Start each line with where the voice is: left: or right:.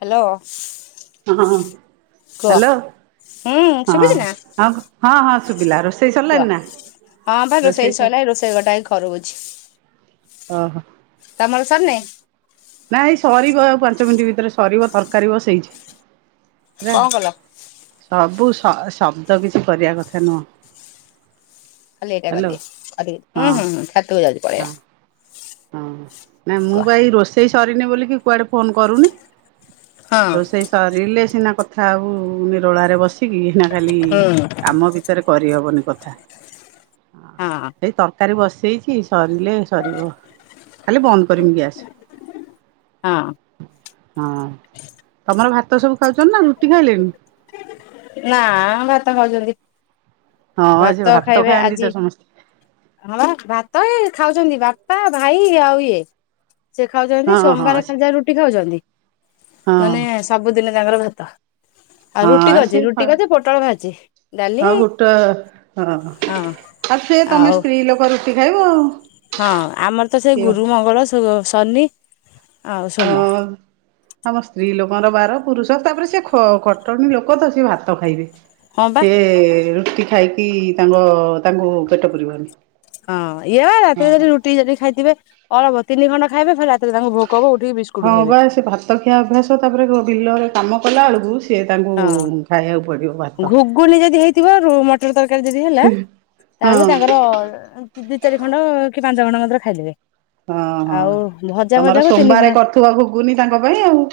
left: Hello
right: ହଁ
left: କୁହ।
right: Hello
left: ହୁଁ ଶୁଭୁଛି ନା
right: ହଁ ହଁ ହଁ ସୁିବିଲା ରୋ ସେଇ
left: କୁହ
right: ସରିଲଣି ନା?
left: ହଁ ବା ରୋଷେଇ ସଇଲା ଏ ରୋଷେଇ ଘର ଟା ଏଇ ଖରୁକୁଛି ।
right: ଓହୋ ନାଇ । ସରିବ ଆଉ ପାଞ୍ଚ ମିନିଟ ଭିତରେ ସରିବ ତରକାରୀ ବସେଇଛି। ହେଲା
left: କଣ କଲ?
right: ସବୁ ସ ଶବ୍ଦ କିଛି କରିବା କଥା ନୁହଁ ।
left: ଖାଲି ଏଇଟା କରିଦିଏ ଆଉ ଟିକେ ଉଁ ହୁଁ ହୁଁ ଛାତ କୁ ଯାଉିଚି
right: ହଁ
left: ପଳେବା ।
right: ହଁ ନାଇ ମୁଁ ବା ଏଇ ରୋଷେଇ ସରିନି ବୋଲି କୁଆଡେ ଫୋନ କରୁନି
left: ହଁ
right: । ରୋଷେଇ ସରିଲେ ସିନା କଥା ଆଉ ନିରୋଳରେ ବସି କି ନା ଖାଲି
left: ହୁଁ
right: କାମ ଭିତରେ କରିହବନି କଥା
left: ହଁ
right: ଏଇ ତ! ରକାରି ବସେଇଛି ସିରିଲେ ସିରିବ ଖାଲି ବନ୍ଦ କରିମି ଗ୍ୟାସ?
left: ହଁ
right: ହଁ ତମର ଭାତ ସବୁ ଖାଉଛ ନା ରୁଟି ଖାଇଲେଣି?
left: ନା ଭାତ ଖାଉଛନ୍ତି।
right: ହଁ ସେ
left: ଭାତ ଖାଇବେ
right: ଖାଆନ୍ତି ତ
left: ଆଜି
right: ସମସ୍ତେ।
left: ହଁ ଭାତ ଏ ଖାଉଛନ୍ତି ବା ପା ଭାଇ ଆଉ ଇଏ । ସିଏ ଖାଉଛନ୍ତି
right: ହଁ ହଁ
left: ସୋମବାର
right: ସେ
left: ଖାଲି ଜା ରୁଟି ଖାଉଛନ୍ତି
right: ହଁ
left: ନେଏଲେ ସବୁଦିନ ତାଙ୍କର ଭାତ ଆଉ ରୁ ରୁଟି
right: ହଁ ସେ
left: କରଚି
right: ଖ
left: ରୁଟି କରିଚି ପୋଟଳ ଭାଜଚି ଡାଲି
right: ହଁ ଗୋଟା
left: ହଁ?
right: ଆଉ ସେ ତମେ
left: ଆଉ
right: ସ୍ତ୍ରୀ ଲୋକ ରୁଟି ଖାଇବ ଆଉ ।
left: ହଁ ଆମର ତ ସେ ଗୁରୁ ମଙ୍ଗଳ ସନି ।
right: ହଁ ଆମ ସ୍ତ୍ରୀ ଲୋକ। ଙ୍କର ବାର ପୁରୁଷ ତାପରେ ସେ ଖ ଖଟଣୀ ଲୋକ ତ ସିଏ ଭାତ ଖାଇବେ
left: ହଁ ବା
right: ସେ ରୁ ରୁଟି ଖାଇକି ତାଙ୍କ ତାଙ୍କୁ ପେଟ କରିବନି
left: ହଁ ଇଏ ବା ରାତିରେ ଯଦି ରୁଟି ଯଦି ଖାଇଥିବେ ଅଳପ ତିନି ଖଣ୍ା ଖାଇବେ ରାତିରେ ତାଙ୍କୁ ଭୋକ ହବ ଉଠିକି ବିସ୍କୁଟ
right: ହଁ
left: ଖାଇବେ
right: ବା ସେ ଭାତ ଖିଆ ଅଭ୍ୟାସ ତାପରେ ବିଲରେ କାମ କଲା ବେଳକୁ? ସିଏ ତାଙ୍କୁ ଖାଇବାକୁ ପଡିବ ଭାତ।
left: ହଁ ଘୁଗୁନ ଯଦି ହେଇଥିବ ର ତରକାରୀ ଯଦି ହେଲା ତାହେଲେ
right: ହଁ
left: ତାଙ୍କର ଦି ଚାରି ଖଣ୍ଡ ପାଞ୍ଚ ଘଣ୍ା ମାତରେ ଖାଇଦେବେ।
right: ହଁ ହଁ
left: ଆଉ ଭଜା
right: ତମର
left: ଭଜାକୁ ତିନି ଖଣ୍ଡ
right: ସୋମବାରେ କରୁଥିବା ଘୁଗୁନି ତାଙ୍କ ପାଇଁ ଆଉ?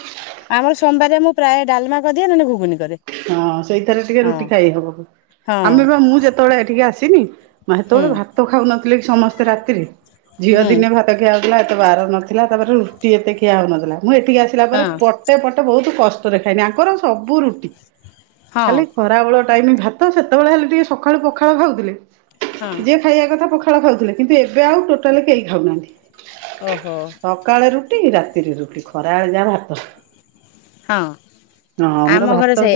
left: ଆମର ସୋମବାରେ ମୁଁ ପ୍ରାୟ ଡାଲମା କରିଦିଏ ନହେଲେ ଘୁଗୁନି କରେ
right: ହଁ ସେଇଥିରେ ଟିକେ
left: ହଁ
right: ରୁଟି ଖାଇ ହବ
left: ହଁ
right: ଆମେ ବା ମୁଁ ଯେତେବେଳେ ଏଠିକ ଆସିନି ମା
left: ହୁଁ
right: ସେତେବେଳେ ଭାତ ଖାଉନଥିଲେ କି ସମସ୍ତେ ରାତିରେ ଝିଅ
left: ହୁଁ
right: ଦିନେ ଭାତ ଖିଆହଉଥିଲା ତେ ବାର ନଥିଲା ତାପରେ ରୁଟି ଏତେ ଖିଆ ହଉନଥିଲା ମୁଁ ଏଠିକି ଆସିଲା
left: ହଁ
right: ପରେ ପଟେ ପଟେ ବହୁତ କଷ୍ଟ କରେ ଖାଇନି ତାଙ୍କର ସବୁ ରୁଟି
left: ହଁ
right: ଖାଲି ଖରାବେେଳ ଟାଇମ ଭାତ ସେତେବେଳେ ହେଲେ ଟିକେ ସକାଳୁ ପଖାଳୁ ଖାଉଥିଲେ
left: ହଁ
right: ଯିଏ ଖାଇବା କଥା ପଖାଳ ଖାଉଥିଲେ କିନ୍ତୁ ଏବେ ଆଉ ଟୋଟାଲି କେହି ଖାଉନାହାନ୍ତି।
left: ଓହୋ
right: ସକାଳେ ରୁଟି ରାତିରେ ରୁଟି ଖରା ବେଳେ ଯା ଭାତ
left: ହଁ
right: ହଁ ଆମର
left: ଆମ ଘରେ
right: ଭାତ
left: ସେ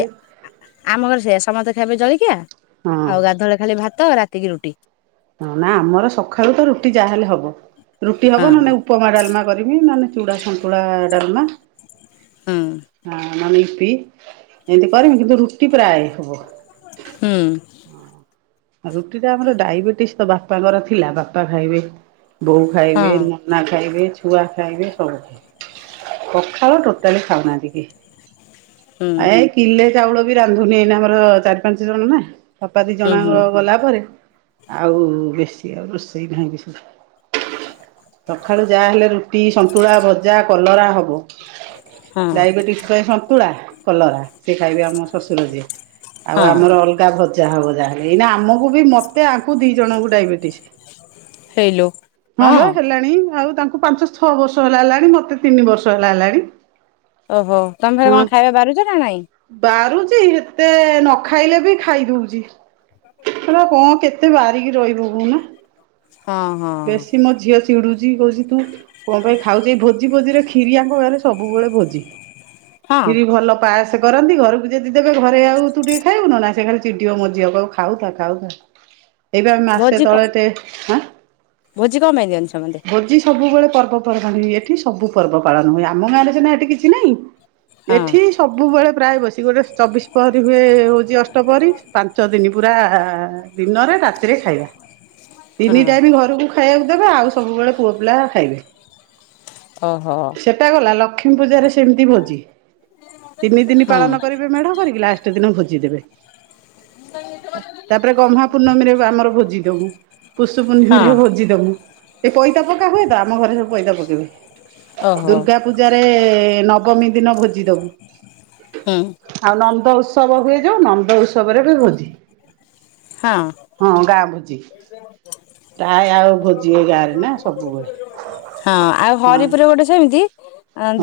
left: ଆମ ଘରେ ସେ ସମସ୍ତେ ଖାଇବେ ଜଳିକିଆ
right: ହଁ
left: ଆଉ ଗାଧୁଆଳି ଖାଲି ଭାତ ତ ରାତିକି ରୁଟି
right: ହ ନା ଆମର ସକାଳୁ ତ ରୁଟି ଯାହାହେଲେ ହବ ରୁଟି
left: ହଁ
right: ହବ ନଲେ ଉପମା ଡାଲମା କରିବି ନହେ ଚୁଡ଼ା ସନ୍ତୁଳା ଡାଲମା
left: ହଁ
right: ହଁ ନହେଲେ ୟିପି ଏମିତି କରିମି କିନ୍ତୁ ରୁଟି ପ୍ରାୟ ହବ
left: ହୁଁ।
right: ରୁଟି ଟା ଆମର ଡାଇବେଟିସ ତ ବାପାଙ୍କର ଥିଲା ବାପା ଖାଇବେ ବୋଉ ଖାଇବେ
left: ହଁ
right: ନନା ଖାଇବେ ଛୁଆ ଖାଇ ବି ସବୁ ପଖାଳ ଟୋଟାଲି ଖାଉନାହାନ୍ତି କି
left: ହୁଁ
right: ଏ କିଲେ ଚାଉଳ ବି ରାନ୍ଧୁନି ଆମର ଚାରି ପାଞ୍ଚ ଜଣ ନା ସପା ଦି
left: ହୁଁ ହୁଁ
right: ଜଣଙ୍କ ଗଲା ପରେ ଆଉ ବେଶୀ ଆଉ ରୋଷେଇ ନାହିଁ କିଛି ସକାଳୁ ଯାହା ହେଲେ ରୁଟି ସନ୍ତୁଳା ଭଜା କଲରା ହବ
left: ହ [inaudible]
right: ଡାଇବେଟିିସ ପାଇଁ ସନ୍ତୁଳା କଲରା ସେ ଖାଇବେ ଆମ ଶ୍ୱଶୁର ଯିଏ। ଆଉ
left: ହଁ
right: ଆମର ଅଲଗା ଭଜା ହବ ଯାହା ଏଇନା ଆମକୁ ବି ମତେ ଆକୁ ଦି ଜଣଙ୍କୁ ଡାଇବେଟିସ
left: ହେଇଲୋ
right: ହଁ ବା ହେଲାଣି ଆଉ ତାଙ୍କୁ ପାଞ୍ଚ ଛଅ ବର୍ଷ ହେଲା ହେଲାଣି ମତେ ତିନି ବର୍ଷ ହେଲା ହେଲାଣି
left: ଓହୋ ତମେ ଥରେ
right: ହଁ
left: କଣ ଖାଇବା ବାହାରୁଛ ନା ନାଇଁ
right: ବାରୁଛି ଏତେ ନ ଖାଇଲେ ବି ଖାଇ ଦଉଛି ହେଲା କଣ କେତେ ବାରିକି ରହିବ କହୁନ
left: ହଁ ହଁ
right: ବେଶୀ ମୋ ଝିଅ ଚିଡୁଛି କହୁଛି ତୁ କଣ ପାଇଁ ଖାଉଛ ଭହୁତ ଭୋଜି ଭୋଜିରେ କ୍ଷୀରି ଆଙ୍କ ଗାଁ ରେ ସବୁବେଳେ ଭୋଜି
left: ହଁ
right: କ୍ଷୀରି ଭଲ ପାସ କରନ୍ତି ଘରକୁ ଯଦି ଦେବେ ଘରେ ଆଉ ତୁ ଟିକେ ଖାଇବନ ନା ସେ ଖାଲି ଚିଡିିବ ମୋ ଝିଅ କହିବ ଖାଉଥା ଖାଉ ଏଇବେ ଆମେ ମାସେ
left: ଭୋଜି କ
right: ତଳେେଁ
left: ଭୋଜି କଣ ପାଇଁ ଦିଅନ୍ତି ସମସ୍ତେ
right: ଭୋଜି ସବୁବେଳେ ପର୍ବ ପର୍ବାଣି ଏଠି ସବୁ ପର୍ବ ପାଳନ ହୁଏ ଆମ ଗାଁରେ ନା ଏଠି କିଛି ନାଇଁ
left: ହଁ
right: ଏଠି ସବୁବେଳେ ପ୍ରାୟ ବସି ଗୋଟେ ଚବିଶ ପହରୀ ହୁଏ ହଉଛି ଅଷ୍ଟ ପହରୀ ପାଞ୍ଚ ଦିନ ନି ପୁରା ଦିନରେ ରାତିରେ ଖାଇବା ତିନି
left: ହଁ
right: ଟାମ ଘରକୁ ଖାଇବାକୁ ଦେବେ ଆଉ ସବୁବେଳେ ପୁଅ ପିଲା ଖାଇବେ
left: ଓହୋ
right: ସେଟା ଗଲା ଲକ୍ଷ୍ମୀ ପୂଜାରେ ସେମିତି ଭୋଜି ତିନି ଦିନ
left: ହୁଁ
right: ପାଳନ କରିବେ ମେଢ କରିକି ଲାଷ୍ଟ ଦିନ ଭୋଜି ଦେବେ ତାପରେ ଗହ୍ମା
left: [unintelligible]
right: ପୂର୍ଣ୍ଣମୀରେ ଆମର ଭୋଜି ଦବୁ ପୁଷ
left: ହଁ
right: ପୂର୍ଣ୍ଣିମିରେ ଭୋଜି ଦବୁ ଏଇ ପଇତା ପକା ହୁଏ ତ ଆମ ଘରେ ସବୁ ପଇତା ପକେଇବେ
left: ଓହୋ
right: ଦୁର୍ଗା ପୂଜାରେ ନବମୀ ଦିନ ଭୋଜି ଦବୁ
left: ହୁଁ
right: ଆଉ ନନ୍ଦ ଉତ୍ସବ ହୁଏ ଯୋଉଁ ନନ୍ଦ ଉତ୍ସବରେ ଭୋଜି
left: ହଁ
right: ହଁ ଗାଁ ଭୋଜି। ପ୍ରାୟ ଆଉ ଭୋଜି ଏ ଗାଁ ରେ ନା ସବୁବେଳେ
left: ହଁ ଆଉ
right: ହଁ
left: ହରିପୁର ଗୋଟେ ସେମିତି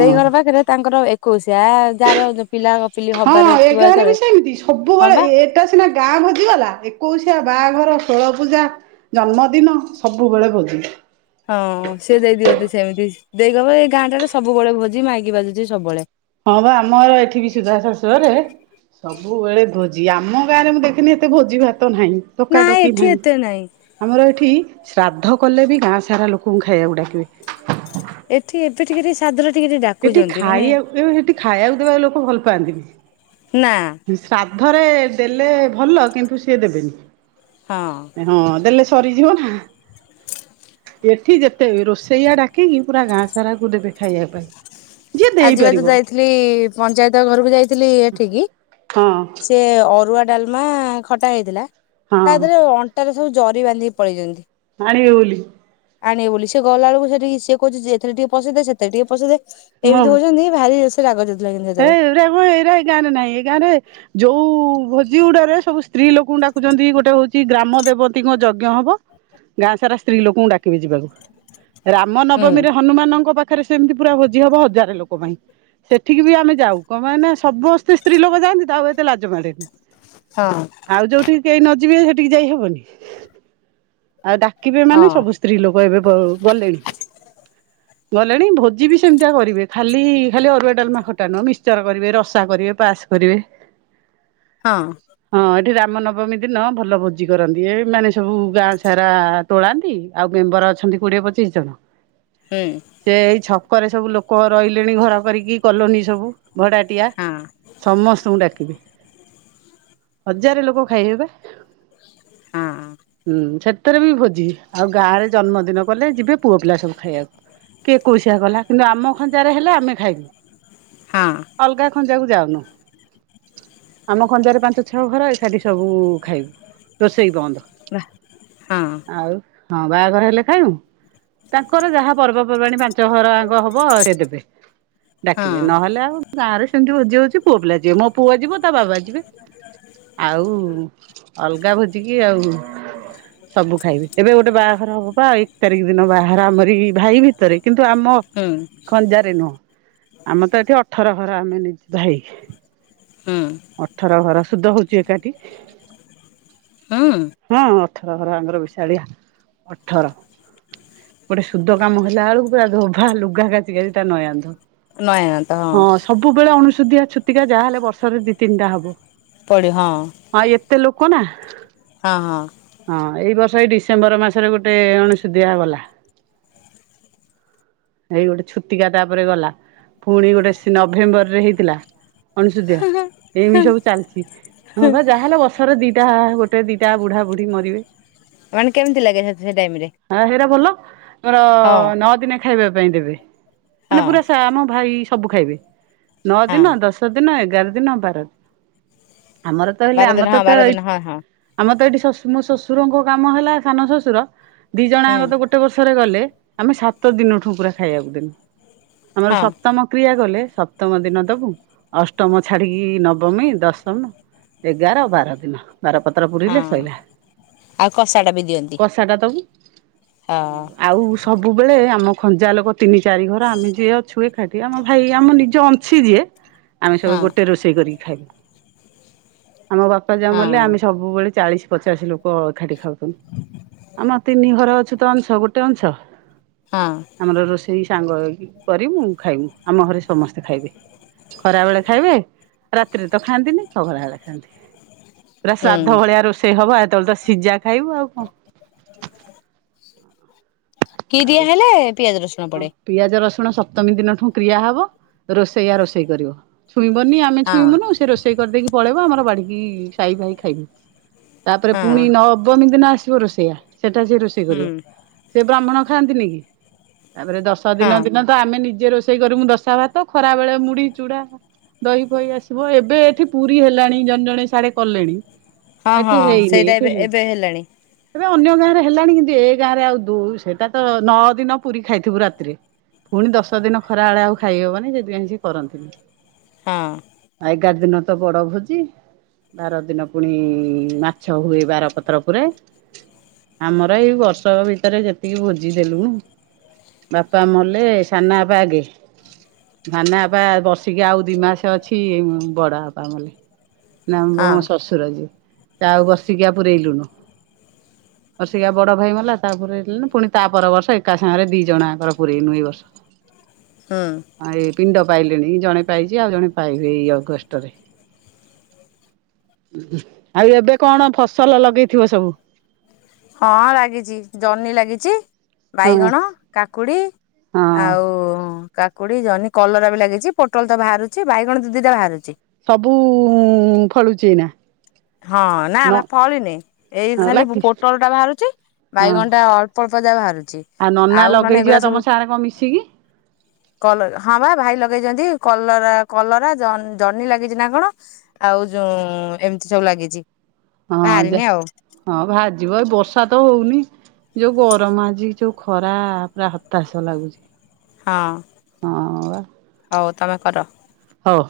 left: ଦେଇ ଘର ପାଖରେ ତାଙ୍କର ଏକୋଇଶିଆ ଯାହାର ପିଲା ପିଲି
right: ହଁ
left: ହବାରେ
right: ଏ
left: ଥିବ
right: ଗାଁ ରେ ବି
left: ଯେତେବେଳେ
right: ସେମିତି
left: ହଁ
right: ସବୁବେଳେ
left: ବା
right: ଏଟା ସିନା ଗାଁ ଭୋଜିଗଲା ଏକୋଇଶିଆ ବାହାଘର ଷୋଳ ପୂଜା ଜନ୍ମଦିନ ସବୁବେଳେ ଭୋଜି।
left: ହଁ ସେ ଦେଇଦିଅନ୍ତି ସେମିତି ଦେଇ କହିବ ଏଇ ଗାଁଟାରେ ସବୁବେଳେ ଭୋଜି ମାଇକି ବାଜୁଛି ସବୁବେଳେ।
right: ହଁ ବା ଆମର ଏଠି ବି ସୁଧା ଶାଶୁଘରେ ସବୁବେଳେ ଭୋ ଜି ଆମ ଗାଁରେ ମୁଁ ଦେଖିନି ଏତେ ଭୋଜି ଭାତ ନାହିଁ
left: ନା
right: ଡକାଡକି
left: ଏଠି
right: ନାହିଁ
left: ଏତେ ନାଇଁ
right: ଆମର ଏଠି ଶ୍ରାଦ୍ଧ କଲେ ବି ଗାଁ ସାରା ଲୋକଙ୍କୁ ଖାଇବାକୁ ଡାକିବେ।
left: ଏଠି ଏତେ ଟିକେ ଟିକେ ସାଦ
right: ଏଠି ଖାଇବାକୁ ଏଠି ଖାଇବାକୁ ଦେବା ଲୋକ ଭଲ ପାଆନ୍ତିନି।
left: ନା।
right: ଥରେ ଦେଲେ ଭଲ କିନ୍ତୁ ସିଏ
left: ହଁ
right: ଦେବେନି ହଁ ଦେଲେ ସେ ସରିଯିବ ନା।
left: [unintelligible]
right: ଏଠି ଯେତେ ରୋଷେଇଆ ଡାକିକି ପୁରା ଗାଁ ସାରା କୁ ଦେବେ ଖାଇବା ପାଇଁ। ଯିଏ
left: ଆଜି ବା ତ
right: ଦେଇପାରିବ
left: ଯାଇଥିଲି ପଞ୍ଚାୟତ ଘରକୁ ଯାଇଥିଲି ଏଠିକି
right: ହଁ
left: ସେ ଅରୁଆ। ଡାଲମା ଖଟା ହେଇଥିଲା
right: ହଁ
left: ତା ଦେହରେ ଅଣ୍ଟାରେ ସବୁ ଜରି ବାନ୍ଧିକି ପଳେଇଛନ୍ତି।
right: ଆଣିବେ ବୁଲି।
left: ଆଣିବେ ବୋଲି ସେଏ ଗଲା ବେକୁ ସେଠିକି ସିଏ କହୁଛି ଯେତଥିରେ ଟିକେ ପସେଇ ଦେ ସେଥିେରେ ଟିକେ ପସେଇ ଦେ। ଏମିତି ହଉଛନ୍ତି ଭାରି ସେ ରାଗ
right: [unintelligible]
left: ସେତେବେଳେ।
right: ଏଁ ଗାଁ ରେ ନାଇଁ ଏଁ ଗାଁ ରେ ଯୋଉଁ ହଉ ଭୋଜି ଗୁଡାରେ ସବୁ ସ୍ତ୍ରୀ ଲୋକଙ୍କୁ ଡାକୁଛନ୍ତି ଗୋଟେ ହଉଛି ଗ୍ରାମ ଦେବତୀଙ୍କ ଯଜ୍ଞ ହବ। ଗାଁ ସାରା ସ୍ତ୍ରୀ ଲୋକଙ୍କୁ ଡାକିବେ ଯିବାକୁ। ରାମ ନବମୀ
left: ହୁଁ
right: ରେ ହନୁମାନଙ୍କ ପାଖରେ ସେମିତି ପୁରା ଭୋଜି ହବ ହଜାର ଲୋକ ପାଇଁ ସେଠ ଠିକ ବି ଆମେ ଯାଉ କଣ ପାଈଁ ନା ସମସ୍ତେ ସ୍ତ୍ରୀ ଲୋକ ଯାଆନ୍ତି ତାପରେ ଏତେ ଲାଜ ମାଡ଼େନି।
left: ହଁ
right: ଆଉ ଯୋଉଁଠିକି କେହି ନ ଯିବେ ସେଠିକି ଯାଇ ହବନି। ଆଉ ଡାକିବେ ମାନେ
left: ହଁ
right: ସବୁ ସ୍ତ୍ରୀ ଲୋକ ଏବେ ବ ଗଲେଣି। ଗଲେଣି ଭୋଜି ବି ସେମିତିଆ କରିବେ ଖାଲି ଖାଲି ଅରୁଆ ଡାଲମା। ଖଟା ନୁହଁ ମିଷଚର କରିବେ ରସା କରିବେ ପାସ୍ କରିବେ
left: ହଁ
right: ହଁ ଏଠି ରାମ ନବମୀ ଦିନ ଭଲ ଭୋଜି କରନ୍ତି। ଏ ମାନେ ସବୁ ଗାଁ ସାରା ତୋଳାନ୍ତି ଆଉ ମେମ୍ବର ଅଚନ୍ତି କୋଡ଼ିଏ ପଚିଶି ଜଣ
left: ହୁଁ
right: ସେ ଏଇ ଛକରେ ସବୁ ଲୋକ ରହିଲେଣି ଘର କରିକି କଲୋନି ସବୁ ଭଡାଟିଆ
left: ହଁ
right: ସମସ୍ତଙ୍କୁ ଡାକିବେ। ହଜାର ଲୋକ ଖାଇବେ ବା
left: ହଁ
right: ହୁଁ ସେ ଭିତରେ ବି ଭୋଜି ଆଉ ଗାଁ ରେ ଜନ୍ମଦିନ କଲେ ଯିବେ ପୁଅ ପିଲା ସବୁ ଖାଇବାକୁ। କି ଏକୋସିିଆ କଲା କିନ୍ତୁ ଆମ ଖଞ୍ଜା ରେ ହେଲେ ଆମେ ଖାଇବୁ
left: ହଁ
right: ଅଲଗା ଖଞ୍ଜାକୁ ଯାଉନୁ। ଆମ ଖଞ୍ଜାରେ ପାଞ୍ଚ ଛଅ ଘର ଏକାଠି ସବୁ ଖାଇବୁ ରୋଷେଇ ବନ୍ଦ।
left: ହଁ
right: ଆଉ ହଁ ବାହାଘର ହେଲେ ଖାଇବୁ ତାଙ୍କର ଯାହା ପର୍ବପର୍ବାଣୀ ପାଞ୍ଚ ଘର ଆଗ ହବ ସେ ଦେବେ।
left: ହଁ
right: ଡାକିବେ ନହେଲେ ଆଉ ଗାଁରେ ସେମିତି ଭୋଜି ହଉଛି। ପୁଅ ପିଲା ଯିବେ। ମୋ ପୁଅ ଯିବ ତା ବାବା ଯିବେ। ଆଉ ଅଲଗା ଭୋଜିି କି ଆଉ ସବୁ ଖାଇବେ ଏବେ ଗୋଟେ ବାହାଘର ହବ ବା ଏକ ତାରିଖ ଦିନ ବାହାଘର ଆମର ଭାଇ ଭିତରେ କିନ୍ତୁ ଆମ
left: ହୁଁ
right: ଖଞ୍ଜାରେ ନୁହଁ। ଆମ ତ ଏଠି ଅଠର ଘର ଆମେ ଭାଇ।
left: ହୁଁ
right: ଅଠର ଘର ସୁଧ ହଉଚି ଏକାଠି।
left: ହୁଁ
right: ହଁ ଅଠର ଘର ଆଙ୍ଗର ବିଶାଳିଆ ଅଠର। ଗୋଟେ ସୁଧ କାମ ହେଲା ବେଳକୁ ପୁରା ଧୋବା ଲୁଗା କାଚି କାଚି ତା ନୟାନ୍ତ। ହଁ ସବୁବେଳେ ଅଣୁସୁଧିଆ, ଛୁତିକିଆ ଯାହା ହେଲେ ବର୍ଷରେ ଦି ତିନିଟା ହବ।
left: ପଡେ ହଁ।
right: ହଁ ଏତେ ନା ଲୋକ [unintelligible]
left: ହଁ ହଁ
right: ହଁ ଏଇ ବର୍ଷ ସେଇ ଡିସେମ୍ବର ମାସରେ, ଗୋଟେ ଅଣଶୋଧିଆ ଗଲା।
left: [inaudible]
right: ଏଇ ଗୋଟେ ଛୁତିକା, ତାପରେ ଗଲା ।ପୁଣି ଗୋଟେ ନଭେମ୍ବର ରେ ହେଇଥିଲା। ଅଣସୁଦିଆ।
left: ହଁ ହଁ
right: ଏମିତି
left: ହଁ
right: ସବୁ ଚାଲିଛି ।ହଁ ବା, ଯାହାହେଲେ ବର୍ଷର ଦିଟା ଗୋଟେ ଦିଟା ବୁଢା, ବୁଢୀ ମରିବେ।
left: ମାନେ, କେମିତି ଲାଗେ ।ସେ ଟାଇମ ରେ।
right: ମୋର
left: ହଁ
right: ନଅ ଦିନେ, ଖାଇବା ପାଇଁ ଦେବେ। ମାନେ,
left: ହଁ
right: ପୁରା ଆମ ଭାଇ ସବୁ ଖାଇବେ। ନଅ
left: ହଁ
right: ଦିନ, ଦଶ ଦିନ, ଏଗାର ଦିନ ଆମର ତ ହେଲେ,
left: ବାର
right: ଆମ
left: ଦିନ
right: ତ
left: ହଁ ବାର ଦିନ
right: ତଠ,
left: ହଁ ହଁ
right: ଆମ ତ ଏଇଠି ଶଶ ମୁଁ ଶଶ [unintelligible] ଶ୍ୱଶୁରଙ୍କ କାମ ହେଲା, ସାନ ଶଶୁର ।ଦି ଜଣ
left: ହୁଁ
right: ଯାକ ତ, ଗୋଟେ ବର୍ଷରେ ଗଲେ। ଆମେ ସାତ ଦିନଠୁ ପୁରା ଖାଇବାକୁ ଦେଲୁ। ଆମର
left: ହଁ
right: ସପ୍ତମ କ୍ରିୟା କଲେ। ସପ୍ତମ ଦିନ ଦବୁ, ଅଷ୍ଟମ ଛାଡିକି ନବମୀ, ଦଶମୀ, ଏଗାର, ବାର ଦିନ। ବାରପତ୍ର ପୁୁରିଲେ,
left: ହଁ
right: ସଇଲା।
left: ଆଉ କଷା ଟା ବି ଦିଅନ୍ତି
right: କଷା ଟା ଦବୁ।
left: ହଁ
right: ଆଉ ସବୁବେଳେ ଆମ ଖଞ୍ଜା ଲୋକ ତିନି, ଚାରି ଘର ।ଆମେ ଯିଏ ଅଛୁ ଏକାଠି ।ଆମ ଭାଇ, ଆମ ନିଜ ଅଂଶ ଯିଏ ଆମେ
left: ହଁ
right: ସବୁ ଗୋଟେ ରୋଷେଇ କରିକି ଖାଇବୁ। ଆମ ବାପା ଜଉ
left: ହଁ
right: ମଲେ ।ଆମେ ସବୁବେଳେ ଚାଳିଶ ପଚାଶି ଲୋକ ଏକାଠି ଖାଉଥୁଲୁ। ଆମ ତିନି ଘର ଅଛୁତ, ଅଂଶ ଗୋଟେ ଅଂଶ।
left: ହଁ।
right: ଆମର ରୋଷେଇ ସାଙ୍ଗ ହେଇକି କରିବୁ, ଖାଇବୁ ।ଆମ ଘରେ ସମସ୍ତେ ଖାଇବେ। ଖରା ବେଳେ ଖାଇବେ ରାତିରେ ତ ଖାଆନ୍ତିନି, ଖରା ବଳେ ଖାଆନ୍ତି। ପୁରା ଶ୍ରାଦ୍ଧ
left: ହୁଁ
right: ଭଳିଆ ରୋଷେଇ ସେଇ ହବ। ଏତେବେଳେ ତ ସିଝା ଖାଇବୁ ଆଉ କଣ?
left: କି
right: ଆଉ
left: ଦିଆ ହେଲେ, ପିଆଜ ରସୁଣ
right: ହଁ
left: ପଡେ।
right: ପିଆଜ ରସୁଣ ସପ୍ତମୀ ଦିନଠୁ କ୍ରିୟା ହେବ। ରୋଷେୟା ରୋଷେଇ କରିବା । ଛୁଇଁବନି, ଆମେ
left: ହଁ
right: ଛୁଇଁବୁନି ସେ ରୋଷ ସେଇ କରିଦେଇକି ପଳେଇବ ।ଆମର ବାଡିକି ସାଇ ଭାଇ ଖାଇବୁ। ତାପରେ,
left: ହଁ
right: ପୁଣି ନବମୀ ଦିନ ଆସିବ ରୋଷେଇଆ ।ସେଟା ସେ ରୋଷେଇ କରିବ
left: ହୁଁ
right: ।ସେ ବ୍ରାହ୍ମଣ ଖାଆନ୍ତି ନି କି? ତାପରେ ଦଶ
left: ହଁ
right: ଦିନ ଦିନ ତ, ଆମେ ନିଜେ ରୋଷେଇ କରୁ ଦଶ ଭାତ। ଖରା ବେଳେ ମୁଢ଼ି ଚୁଡା ଦହି ପହି ଆସିବ ।ଏବେ ଏଠି ପୁରୀ ହେଲାଣି ଜଣେ ଜଣେ ସାଡେ କଲେଣି
left: ହଁ
right: । ଏଠି
left: ହଁ
right: ହେଇନି,
left: ସେଇଟା
right: ଏଠି
left: ଏବେ
right: ହେଇନି।
left: ଏବେ ହେଲାଣି
right: ଏବେ ଅନ୍ୟ ଗାଁରେ ହେଲାଣି ।କିନ୍ତୁ ଏ ଗାଁ ରେ ଆଉ ଦୁ, ସେଇଟା ତ ନଅ ଦିନ ପୁରୀ ଖାଇଥିବୁ ରାତିରେ। ପୁଣି ଦଶ ଦିନ ଖରା ବେଳେ ଆଉ ଖାଇହବନି ।ସେଥିଲାଗି କାଇଁ ସି କରନ୍ତିନି।
left: ହଁ
right: ଏଗାର ଦିନ ତ ବଡ ଭୋଜି। ବାର ଦିନ ପୁଣି ମାଛ ହୁଏ, ବାର ପତ୍ର ପରେ। ଆମର ଏଇ ବର୍ଷକ ଭିତରେ ଯେତିକି ଭୁଜି ଜି ଦେଲୁ। ବାପା ମଲେ, ସାନା ବା ଆଗେ। ଧାନା ହବା ବର୍ଷିକି, ଆଉ ଦି ମାସ ଅଛି ।ବଡ ବାପା ମଲେ।
left: ହଁ
right: [unintelligible] ଶଶୁର ଯିଏ । ଆଉ ବର୍ସିକି ପୁରଇଲୁନୁ ।ବସିକା ବଡ ଭାଇ ମଲା, ତା ପରେଲ ପୁଣି ତା ପର ବର୍ଷ, ଏକା ସାଙ୍ଗରେ ଦି ଜଣଙ୍କର ପୁରରେଇନୁ, ଏଇ ବର୍ଷ।
left: ହୁଁ
right: ଏଇ ପିଣ୍ଡ ପାଇଲେଣି ।ଜଣେ ପାଇଛି ଆଉ ଜଣେ ପାଇବେ। ଏଇ ଅଗଷ୍ଟରେ।
left: [inaudible]
right: ଆଉ, ଏବେ କଣ ଫସଲ ଲଗେଇଥିବ ସବୁ।
left: ହଁ ଲାଗିଛି। ଜହ୍ନି ଲାଗିଛି।
right: ହଁ।
left: ବାଇଗଣ, କାକୁଡି
right: ହଁ
left: ଆଉ କାକୁଡି, ଜହ୍ନି, କଲରା ବି ଲାଗିଛି ।ପୋଟଲ ତ ବାହାରୁଛି। ବାଇଗଣ ଦି ଦିଟା ବାହାରୁଛି।
right: ସବୁ ଫଳୁଛି ନା।
left: ହଁ, ନା ଫଳିନି ।ଏଇ ଖାଲି
right: ଲାଗି
left: ପୋଟଲ ଟା ବାହାରୁଛି।
right: ହଁ।
left: ବାଇଗଣଟା ଅଳ୍ପ ଯାହା ବାହାରୁଛି।
right: ନନା
left: ଆଉ ନହେଲେ
right: ଲଗେଇଛି ବା
left: ଏଗୁଡ଼ା
right: ତମ
left: ସବୁ
right: ସାଙ୍ଗରେ କଣ ମିଶିକି
left: କଲ ହଁ ବା ଭାଇ ଲଗେଇଛନ୍ତି। କଲରା କଲରା ଜନ୍ହିଲାଗିଛି ନା କଣ ଆଉ ଯୋଉ ଏମିତି ସବୁ ଲାଗିଛି
right: ହଁ ଦେ
left: ବାହାରିନି ଆଉ
right: ହଁ ଭାଜିବ ଏଇ ବର୍ଷା ତ ହଉନି ଯୋଉ ଗରମ ଆଜି ଯୋଉ ଖରା ପୁରା ହତାଶ ଲାଗୁଛି।
left: ହଁ
right: ହଁ ବା
left: ହଉ ତମେ କର
right: ହଉ।